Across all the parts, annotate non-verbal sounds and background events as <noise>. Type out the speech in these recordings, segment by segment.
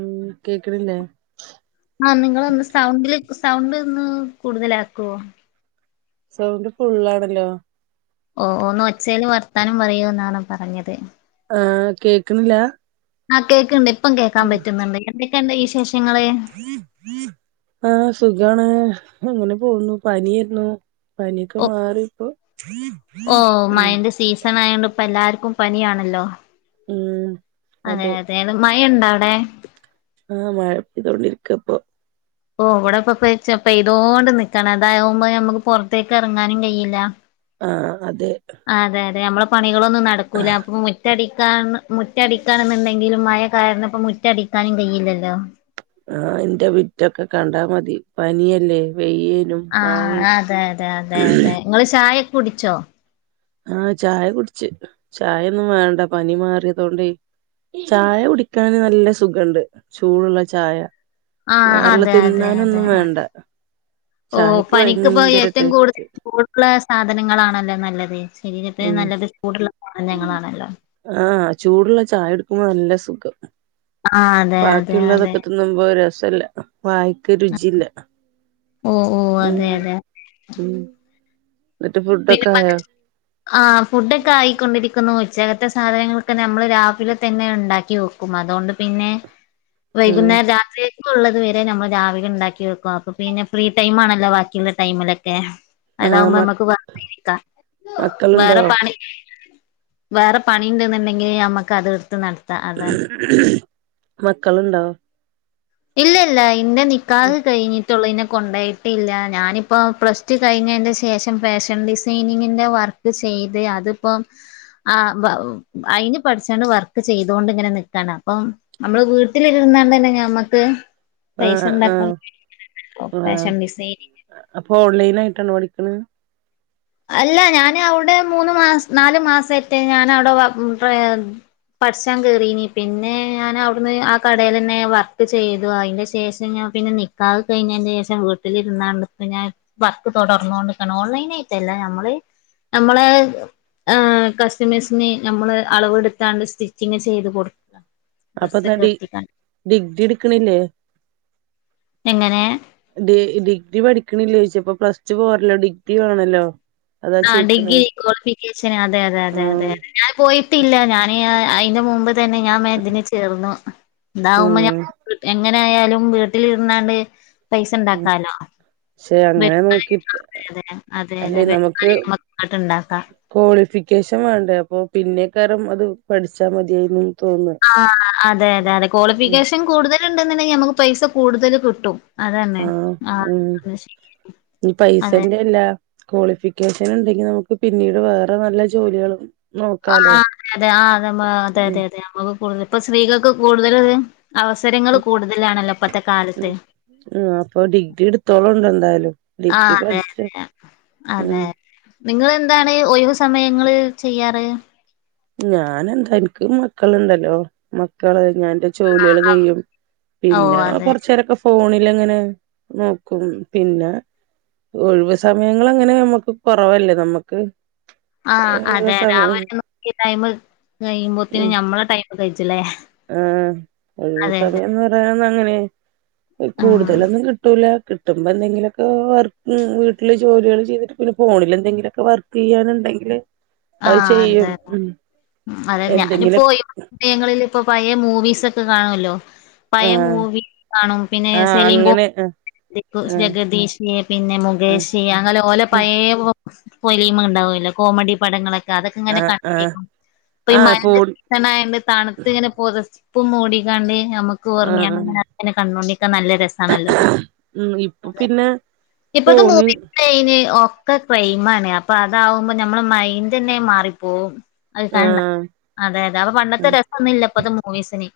ഉം കേക്കണില്ലേ ആഹ നിങ്ങളൊന്ന് സൗണ്ടില് സൗണ്ട് ഒന്ന് കൂടുതലാക്കുവോ സൗണ്ട് ഫുള്ളാണല്ലോ. ഓ ഒന്ന് ഒച്ചേല് വർത്താനം പറയോന്നാണ് പറഞ്ഞത് ആഹ് കേക്ണില്ല? ആഹ് കേക്ക്ണ്ട് ഇപ്പം കേൾക്കാൻ പറ്റുന്നുണ്ട് എന്തൊക്കെണ്ട് വിശേഷങ്ങള്? ആഹ സുഖാണ് അങ്ങനെ പോവുന്നു പനിയിരുന്നു. പനിയൊക്കെ ഓ മാറി ഇപ്പൊ ഉം മഴക്കലായൊണ്ട് ഇപ്പം എല്ലാർക്കും പനിയാണല്ലോ ഉം... അതെ അതെ മഴ ഉണ്ടവിടെ? ആഹ മഴ പെയ്തോണ്ടിരിക്കപ്പം. ഓ ഇവിടെപ്പൊ പെയ്തോണ്ട് നിക്കാണ് അതാവുമ്പോ നമ്മുക്ക് പുറത്തേക്ക് എറങ്ങാനും കഴിയില്ല ആഹ അതെ അതെ അതെ നമ്മളെ പണികളൊന്നും നടക്കൂല അപ്പം മു മുറ്റടിക്കാൻ മുറ്റടിക്കണംന്ന്ണ്ടെങ്കിലും മഴ കാരണം ഇപ്പം മുറ്റടിക്കാനും കയ്യില്ലല്ലോ ആഹ ഇന്റെ മിറ്റൊക്കെ കണ്ടാ മതി പനിയല്ലേ വെയ്യേനും ആ മഴയും അതെ അതെ അതെ അതെ ങ്ങൾ ചായയൊക്കെ കുടിച്ചോ? ആഹ ചായ കുടിച്ച് ചായൊന്നും വേണ്ട പനി മാറിയതൊണ്ടെ ചായ കുടിക്കാന് നല്ല സുഖണ്ട് ചൂടുള്ള ചായ ആഹ വേറെള്ള അതെ അതെ അതെ തിന്നാനൊന്നും വേണ്ട ഓ ചായക്ക് പനിക്ക്പ്പോ ഭയങ്കര ഏറ്റവും കൂടുതൽ ടേസ്റ്റ് ചൂടുള്ള സാധനങ്ങളാണല്ലോ നല്ലത് ശരീരത്തിന് ഉം നല്ലത് ചൂടുള്ള സാധനങ്ങളാണല്ലോ ആഹ ചൂടുള്ള ചായ എടുക്കുമ്പോ നല്ല സുഖം ആഹ് അതെ അതെ അതെ ബാക്കിള്ളതൊക്കെ തി ന്നുമ്പോ രസല്ല്യാ വാ യക്ക് രുചില്ല. ഓ ഓ ഉം അതെ അതെ ഉം ഇന്നട്ട് ഫുഡ് ഒക്കായോ? ആ ഫുഡ്ഒക്കെ ആയിക്കൊണ്ടിരിക്കുന്നു ഉച്ചകത്തെ സാധനങ്ങളൊക്കെ നമ്മള് രാവിലെ തന്നെ ഉണ്ടാക്കി വെ ക്കും അതോണ്ട് പിന്നെ ഉം വൈകുന്നേരം രാത്രികക്ക് ക്കുള്ളത് വരെ നമ്മള് രാവിലെ ഇണ്ടാക്കി വെക്കും അപ്പൊ പിന്നെ ഫ്രീ ടൈം ആണല്ലോ ബാക്കിയുള്ള ടൈമിലൊക്കെ. ആഹ് അതാവുമ്പോ മ നമ്മക്ക് വെർതെ ഇരിക്ക മക്കളുണ്ടോ വേറെ പണി. വേറെ പണി ഇണ്ട്ന്ന്ണ്ടെങ്കിൽ നമ്മുക്ക് അത് എടുത്ത് നടക്ക. മക്കളുണ്ടോ? ഇല്ല ല്ല ഇന്റെ നിക്കാഹ് കഴിഞ്ഞിട്ട്. ഒള്ളു ഇന്നെ കൊണ്ടയിട്ടില്ല ഞാനിപ്പോ പ്ലസ് ടു കഴിഞ്ഞെന്റെ ശേഷം ഫാഷൻ ഡിസൈനിങ്ങിൻ്റെ വർക്ക്. ക്ക് ചെയ്ത് അതിപ്പം. ആ വ അയിന് പഠിച്ചാണ്ട് വർക്ക് ചെയ്തൊണ്ട് ഇങ്ങനെ നിക്കാണ് അപ്പം. നമ്മള് വീട്ടിലിരുന്നാണ്ടന്നെ ഞമ്മക്ക്. ആഹ് പൈസണ്ടാക്ക ആഹ് ആഹ് ഫാഷൻ ഡിസൈനിങ് അപ്പൊ ഓൺലൈനായിട്ടാ പഠിക്ക്ണ് അല്ല ഞൻ അവിടെ മൂന്ന് മാസ നാലു മാസായിട്ട് ഞാനവിടെ വർക്കി പഠിച്ചാൽ കേറീനി പിന്നെ ഞാൻ അവിടുന്ന് ആ കടയിൽ തന്നെ വർക്ക് ചെയ്തു അതിന്റെ ശേഷം ഞാൻ പിന്നെ നിക്കാഹ് കഴിഞ്ഞതിന് ശേഷം വീട്ടിലിരുന്നാണ്ട് ഞൻ വർക്ക് തൊടർന്നുകൊണ്ടിക്കണ് ഓൺലൈനായിടല്ല ല്ല നമ്മള് നമ്മളെ കസ്റ്റമേഴ്സിനെ നമ്മള് അളവ് വെടുത്താണ്ട് സ്റ്റിച്ചിങ്ങ് ചെയ്ത് കൊടുക്ക അപ്പൊന്താ ഡ്രസ്സൊക്കെ ഡി വെട്ടിക്കാണ്ട് ഡിഗ്രി എടുക്കണില്ലേ എങ്ങനെ ഡ ഡിഗ്രി പഠിക്കണില്ലേ ചോയിച്ച ഇപ്പ പ്ലസ് ടു പോറല്ലോ ഡിഗ്രി വാണല്ലോ ആ ഡിഗ്രി ക്വാളിഫിക്കേഷൻ അതെ അതെ അതെ ആഹ് അതെതെ ഞാൻ പോയിട്ടില്ല ഞാന് അതിന്റെ മുമ്പ് തന്നെ ഞാൻ വേഗം ഇതിന് ചേർന്നു ഇതാവുമ്പോ ഉം എങ്ങനായാലും വീട്ടിലിരുന്നാണ്ട് പൈസ ഇണ്ടാക്കാലോ പക്ഷെ അങ്ങനെ വരുമാനം നോക്കിട്ട് ഉണ്ടാക്കുമല്ലെ അല്ലെ അതെതെ നമുക്ക് നമക്ക് ങ്ങട്ട്ണ്ടാക്കാം ക്വാളിഫിക്കേഷൻ വേണ്ടേ അപ്പൊ പിന്നെ കാരും അത് പഠിച്ചാ മതിയേ നി ആ അതെ അതെ അതെ ഉം ക്വാളിഫിക്കേഷൻ കൂടുതൽ ഇണ്ടെന്നുണ്ടെങ്കിൽ നമുക്ക് പൈസ കൂടുതൽ കിട്ടും അതന്നെ ആഹ ആ ഉം അത് ശരി. ഈ അതെ പൈസന്റെ അല്ല ക്വാളിഫിക്കേഷൻ എന്തെങ്കിലും നമുക്ക് പിന്നീട് വേറെ വല്ല ജോലികൾക്കും ആ അത അതെ ആ അത അതെ ഉം അതെ അതെ നമ്മക്ക് കൂടുതൽ ഇപ്പ സ്ത്രീകൾക്ക് കൂടുതൽ അവ അവസരങ്ങൾ കൂടുതലാണല്ലോ ഇപ്പത്തെ കാലത്ത് ഉ അപ്പൊ ഡിഗ്രി എടുത്തോ ളോ ണ്ടു എന്തായാലും ആഹ ഡിഗ്രി അതെ പഠിച്ച അതെ ഉം അതെ നിങ്ങെന്താണ് ഒഴിവ് സമയങ്ങള് ചെയ്യാറ് ഞൻ എന്താ എനിക്ക് മക്കളുണ്ടല്ലോ മക്കള് ഞാന്റെ ജോലികൾ ചെയ്യും ഓഹ് പിന്നെ അതെ കൊറച്ചേ രൊക്കെ ഫോണിലങ്ങനെ നോക്കും പിന്നെ ഒഴിവ് സമയങ്ങളങ്ങനെ നമുക്ക് കൊറവല്ലേ നമ്മുക്ക് ആഹ് ഒഴിവ് അതെ രാവിലെ സമയം ട്ട്രൂ ട്ടി ടൈം കഴിയുമ്പോത്തിന് ഞമ്മളെ ടൈം കഴിച്ചില്ലേ ആഹ ഒഴിവ് അതെ അതെ സമയംന്ന് പറയാന്ന അങ്ങനെ ഉം കൂടുതലൊന്നും കിട്ടൂല കിട്ടുമ്പോ എന്തെങ്കിലുമൊക്കെ വർക്ക് വീട്ടില് ജോലികൾ ചെയ്ത് പിന്നെ ഫോണിൽ എന്തെങ്കിലുമൊക്കെ വർക്ക് ചെയ്യാനുണ്ടെങ്കില് അത് ആഹ ചെയ്യും അതെ ഉം അതെ എന്തെങ്കിലും ഞാനിപ്പോ സമയങ്ങളിൽ ഇപ്പൊ പഴയ മൂവീസ് ഒക്കെ കാണുവല്ലോ പയമ ആഹ് മൂവി കാണും പിന്നെ ആഹ് സെലിങ്കോ അങ്ങനെ ആഹ് ജഗദീഷി പിന്നെ ആഹ് മുകേഷ് അങ്ങനെ ഓലെ ആഹ് പഴയ പൊലിമണ്ടാവു ലേകോമഡി പടങ്ങളൊക്കെ അതൊക്കെ ഇങ്ങനെ ആഹ് ആഹ് കണ്ടിരിക്കും അപ്പൊ ഈ ആഹ് മഴ ഫോൺ ഇങ്ങനാ യോണ്ട് തണുത്ത് ഇങ്ങനെ പുതപ്പും മൂടിക്കാണ്ട് നമുക്ക് ആഹ് ഓറങ്ങിയാ ആഹ് പിന്നെ അെ കണ്ടോണ്ടിരിക്കാൻ നല്ല രസാണല്ലോ ഉം ഇപ്പൊ അ പിന്നെ ഇപ്പത്തെ ഫോണ് മൂവി തൈന് ഒക്കെ ക്രൈ ആണ് അപ്പൊ അതകുമ്പോ നമ്മള് മൈൻഡ് തന്നെ മാറിപ്പോവും അ കണ്ട ആഹ് അതെ അതെ അപ്പൊ പണ്ടത്തെ രസമൊനന്നും ഇല്ല ഇപ്പത് മൂവീസിന്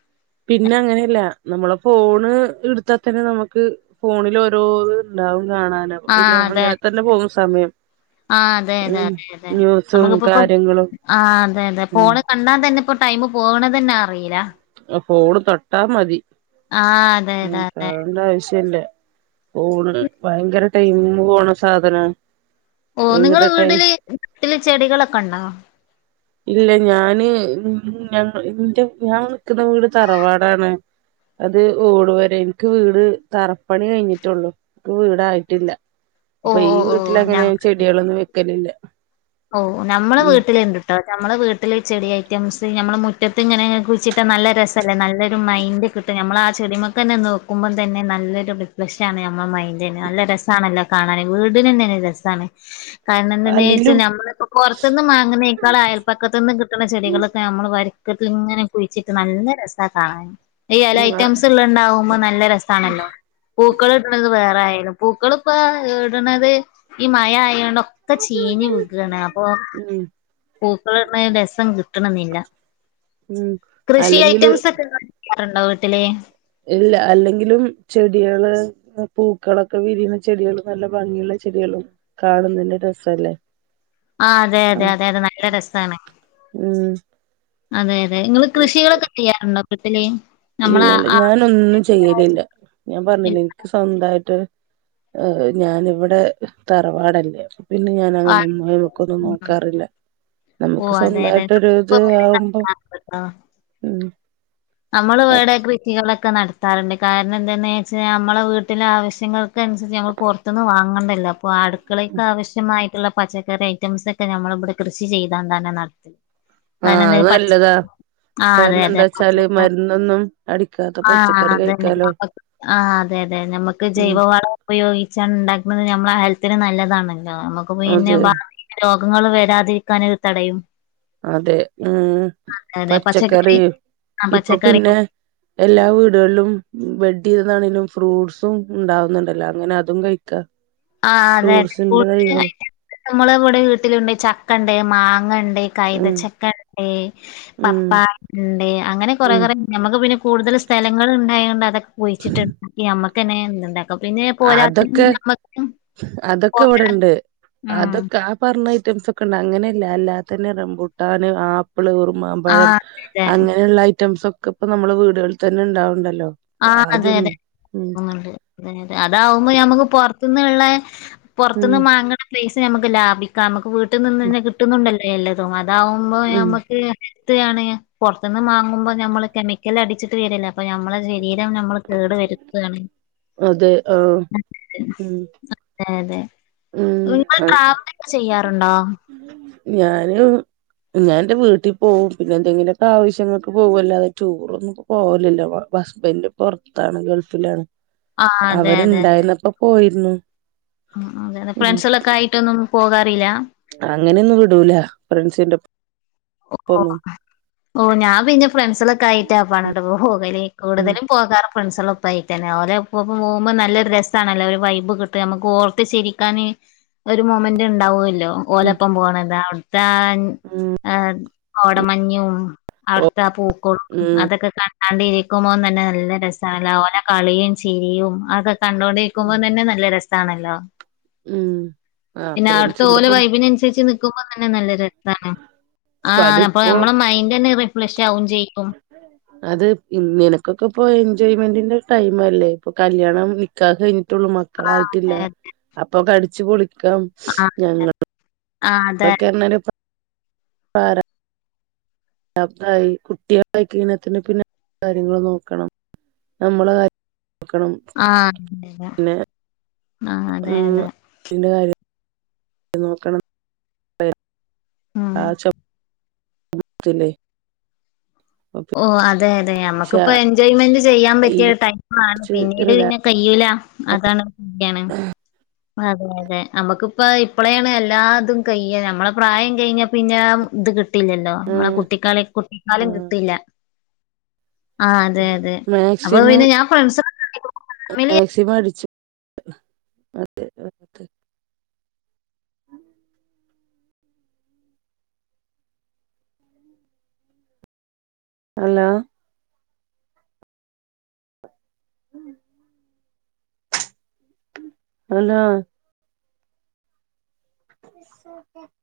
പിന്നെ അങ്ങനെയല്ല നമ്മളെ ഫോണ് എടുത്താൽ തന്നെ നമുക്ക് ഫോണിൽ ഓരോ ഇണ്ടാവും കാണാന പിന്നെ അങ്ങനെ തന്നെ പോകും സമയം ആ അതെ അതെ ഉം അതെ അതെ ന്യൂസും നമുക്കിപ്പ ഇപ്പൊ കാര്യങ്ങളും ആ അതെ അതെ ഉം പോണ കണ്ടാ തന്നെ ഇപ്പോ ടൈമ് പോകണ തന്നെ അറിയില്ല ആ ഫോണ് തൊട്ടാ മതി ആഹ് അതെ ഉ അതെ അതെ കാണണ്ട ആവശ്യല്ല ഫോണ് ന്ഭയങ്കര ടൈം പോണ സാധന ഓ നിങ്ങള് വീട്ടില് ചില ചെടികളൊക്കെ ഉണ്ടോ ഇല്ല ഞാന്ഞ എന്റെ ഞാൻ നിൽക്കുന്ന വീട് തറവാടാണ് അത് ഓടു പോരെ എനിക്ക് വീട് തറപ്പണി കഴിഞ്ഞിട്ടുള്ളു വീടായിട്ടില്ല ഓ അപ്പൊ ഈ ഓ ഓ വീട്ടില അങ്ങനെ ഞങ്ങ ചെടികളൊന്നും വെക്കലില്ല ഓ നമ്മള് ഉം വീട്ടില ഇണ്ട് ട്ടോ നമ്മൾ വീട്ടിൽ ചെടി ഐറ്റംസ് നമ്മൾ മുറ്റത്ത് ഇങ്ങനെ കുിച്ചിട്ട് നല്ല രസമല്ലേ നല്ലൊരു മൈൻഡ് കിട്ടും നമ്മൾ ആ ചെരുമക്ക തന്നെ നോക്കുമ്പോം തന്നെ നല്ലരു റിഫ്ലഷ ആണ് നമ്മള മൈൻഡന് നല്ല രസണല്ലോ കാണാന വീടിനന്നാണ് രസമാണ് കാരണം എന്ത അല്ലെങ്കിലും വെച്ചാൽ നമ്മളിപ്പോ പുറത്തുന്ന്ും അങ്ങന മക്കാള അയൽപ്പക്കത്ത നിന്നും കിട്ടുന്ന ചെടികളൊക്കെ നമ്മള് വരക്കട്ടിൽ ഇങ്ങനെ പൊഴിച്ചിട്ട് നല്ല രസം കാണൻ ഈല ഉം ആഹ് ഐറ്റംസ് ഉള്ള ഉണ്ടാവുമ്പോ നല്ല രസമാണല്ലോ പൂക്കൾ ഇടത് വേറെ ആയാലും പൂക്കള ഇപ്പ ഇടുന്നത് ഈ മഴ ആയൊണ്ട ഇക്ക ചീഞ്ഞിനി അപ്പൊ ഉം പൂക്കളന് രസം കിട്ടണെന്നില്ല ഉം കൃഷി അല്ലെങ്കില് ഐറ്റംസ് ഒക്കെിക്കാറുണ്ടോ വീട്ടിലെ ഇല്ല അല്ലെങ്കിലും ചെടികള് പൂക്കളൊക്കെ വിരിയുന്ന ചെടികളും നല്ല ഭംഗിയുള്ള ചെടികളും കാണുന്നില്ലരസല്ല ആ അതെ അതെ അതെ അതെ നല്ല രസമാണ് ഉം അതെത അതെ നിങ്ങൾ കൃഷികളൊക്കെ ചെയ്യാറുണ്ടോ അപ്പത്തേ ഇല്ലല്ല ഞാനൊന്നും ചെയ്യലില്ല ഞാൻ പറഞ്ഞില്ല സ്വന്തമായിട്ട്് ഞാനിവിടെ തറവാടല്ലേ പിന്നെ ഞാൻ അങ്ങനെ ആ ഒന്നിക്കൊക്കൊന്നും നോക്കാറില്ല നമുക്ക് ഓ അതെ അതെ സ്വന്തമായിട്ടരു ഇത് ആവുമ്പോ ഉ നമ്മള് വേടക്ക കുട്ടികളൊക്കെ നടത്താറുണ്ട് കാരണം എന്താെന്ന് വെച്ചാൽ നമ്മെ വീട്ടിലെ ആവശ്യങ്ങൾക്ക അനുസരിച്ച് നമ്മൾ കുറ അന്ന് വാങ്ങണ്ടല്ല ഇപ്പൊ അടുക്കളക്ക ആവശ്യമായിട്ടുള്ള പച്ചക്കറി ഐറ്റംസ് ഒക്കെ നമ്മള ഇവിടെ കൃഷി ചെയ്താ തന്നെ നടത്തിത് കാര എന്ത അത് പച്ച നല്ലതാ ആ അതെ കാരണം എന്താ അതെ വെച്ചാല് പ മരുന്നൊന്നും അടിക്കാത്ത ആഹ പച്ചക്കറി അതന്നെ കഴിക്കാലോ ആ അതെ അതെ നമ്മക്ക് ഉം ജൈവ വള ഉപയോഗിച്ചാണ് ഉണ്ടാക്കുന്നത് നമ്മള ആ ഹെൽത്തിന് നല്ലതാണല്ലോ നമുക്ക് പിന്നെ അതെ രോഗങ്ങള്ൾ വരാതിരിക്കാൻ ഇത് തടയും അതെ ഉം പച്ചക്കറി ആ ഇപ്പൊ പച്ചക്കറി പിന്നെ എല്ലാ വീടുകളിലും വെഡ് ചെയ്തുന്നാണെങ്കിലും ഫ്രൂട്ട്സും ഉണ്ടാവുന്നുണ്ടല്ലോ അങ്ങനെ അതും കഴിക്കാ ആ് അതെ അതെ കൂ നമ്മള കവിടെ വീട്ടിലുണ്ട് ചക്ക ഉണ്ട് മാങ്ങ ഉണ്ട് ഉം കൈതച്ചക്ക ഉണ്ട് ഉം പപ്പായ ഉണ്ട് അങ്ങനെ കൊറെ ഉം കുറെ ഞുക്ക് പിന്നെ കൂടുതൽ സ്ഥലങ്ങള ഉണ്ടായുകൊണ്ട് അതൊക്കെ പോയിച്ചിട്ടുണ്ടാക്കി നമുക്ക്ന്നെണ്ട അ പിന്നെ പോരാത്ത അതൊക്കെ നമ്മ അതൊക്കെ ഇവിടെണ്ട് ഉം അതൊക്കെ ആ പറഞ്ഞ ഐറ്റംസ് ഒക്കെ ണ്ട് അങ്ങനെയല്ല അല്ലാത്തന്നെ റംപുട്ടാൻ ആ പള കുറർമാമ്പഴം ആഹ് അതെ അങ്ങനെയുള്ള ഐറ്റംസ് ഒക്കെ ഇപ്പൊ നമ്മള് വീടുകളിൽ തന്നെ ഉണ്ടാവണ്ടല്ലോ ഇപ്പൊ ആഹ അതെ ആദ്യം അതെ ഉം തോന്നുന്നുണ്ട് അതെതെ അതാവുമ്പോ നമ്മുക്ക് പുറത്തുന്ന്ള്ള പുറത്തുന്ന് ഉം മാങ്ങണ പൈസ് നമുക്ക് ലാഭിക്കാം നമുക്ക് വീട്ടിൽ നിന്ന് തന്നെ കിട്ടുന്നുണ്ടല്ലോ എല്ലതും അതാവുമ്പോൾ ഉം നമ്മുക്ക് എടുത്തുകാണ്, പുറത്ത്, നിന്ന് വാങ്ങുമ്പോൾ, നമ്മള്, കെമിക്കൽ, അടിച്ചിട്ട്, വരില്ല അപ്പൊ, നമ്മള് ശരീരം നമ്മൾ കേടുവരുത്തുകയാണ് അതെ ആഹ് ഉം അതെ അതെ ഉം നിങ്ങൾ ട്രാവലൊക്കെ ചെയ്യാറുണ്ടോ ഞാനും ഞാൻ എന്റെ വീട്ടിൽ പോവും പിന്നെ എന്തെങ്കിലൊക്കെ ആവശ്യങ്ങൾക്ക് പോകുംഅല്ലാതെ ടൂർ ഒന്നും പോവലില്ലോ ഹസ്ബന്റ് പൊറത്താണ്, ഗൾഫിലാണ് ആഹ് അതെ അവരുണ്ടായിന്നപ്പ പോയിരുന്നു ആ അതെയതെ ഉം ഫ്രണ്ട്സുകളൊക്കെ ആയിട്ടൊന്നും പോകാറില്ല അങ്ങനെയൊന്നും വിടൂല ഫ്രണ്ട്സിന്റെ ഓ ഒപ്പൊന്നും ഓ ഞാൻ പിന്നെ ഫ്രണ്ട്സിലൊക്കെ ആയിട്ടാ പാടെ പോകല് ഉം കൂടുതലും പോകാറ് ഫ്രണ്ട്സ് പ്പൈ തന്നെ ഓല് ഇപ്പ ഇപ്പ പോകുമ്പോ നല്ലരു രസമാണല്ലോ ഒരു വൈബ് കിട്ട് നമുക്ക് ഓർത്ത് ചിരിക്കാന് ഒരു മൊമെന്റ് ഉണ്ടാവുമല്ലോ ഓലപ്പം പോണത അവിടുത്താൻ മം ആഹ് കോടമഞ്ഞും ഓ അവിടുത്തെ പൂക്കോളും ഉം അതൊക്കെ കാ കണ്ടിരിക്കുമ്പോന്ന്തന്നെ നല്ല രസല്ലോ ഓലെ കളിയും ചിരിയും അതക്കെ കണ്ടോണ്ട് ക്കുമ്പോ തന്നെ നല്ല രസാണല്ലോ ഉം ആ പിന്നെ അവിടുത്തെ ഓല് ഫ്രണ്ട്സിന്റെപ്പം വൈബിന് അനുസരിച്ച് നിക്കുമ്പോ തന്നെ നല്ലരസാണ് ആഹ് അപ്പ അതിപ്പോ നമ്മള മൈൻഡ് തന്നെ റിഫ്രഷ് ആവും ചെയും അത് നിനക്കൊക്കെ ഇപ്പൊ എൻജോയ്മെന്റിന്റെ ടൈംമല്ലേ ഇപ്പൊ കല്യാണം നിക്കാഹ് കഴിഞ്ഞിട്ടുള്ളൂ മ ആ മക്കളായിട്ടില്ല അതെ അപ്പൊക്കഅടിച്ചു പൊളിക്കാം ആഹ് ഞങ്ങൾ ആഹ് അതെ ഞങ്ങൾക്കങ്ങനെ പാടാ <unintelligible> കുട്ടികള <unintelligible> പിന്നെ കാര്യങ്ങള്ൾ നോക്കണം നമ്മളെ കാര്യം നോക്കണം ആഹ് പിന്നെ ആഹ് അതെ ഉം അതെ അതിന്റെ കാര്യം നോക്കണം ഉം ആ ചോ <unintelligible> ഓഹ് അതെ അതെ പക്ഷെ നമ്മുക്കിപ്പോ എൻജോയ്മെന്റ് ചെയ്യാൻ ഈ പറ്റിയ ടൈം ആണ് കുറച്ച് പിന്നീട് റിലാ പിന്നെ കഴിയൂല അതാണ് <unintelligible> അതെ അതെ നമ്മുക്കിപ്പ ഇപ്പളയാണ് എല്ലാതും കഴ്യ നമ്മളെ പ്രായം കഴിഞ്ഞ പിന്നെ ഇത് കിട്ടില്ലല്ലോ ആ നമ്മളെ കുട്ടിക്കളി കുട്ടിക്കാലം ആ കിട്ടില്ല ആഹ് അതെ അതെ അപ്പൊ മാക്സിമം പിന്നെ ഞാൻ ഫ്രണ്ട് സ <unintelligible> സി മടിച്ചു അത ഹലോ ഉം അതന്താ ഇക്ക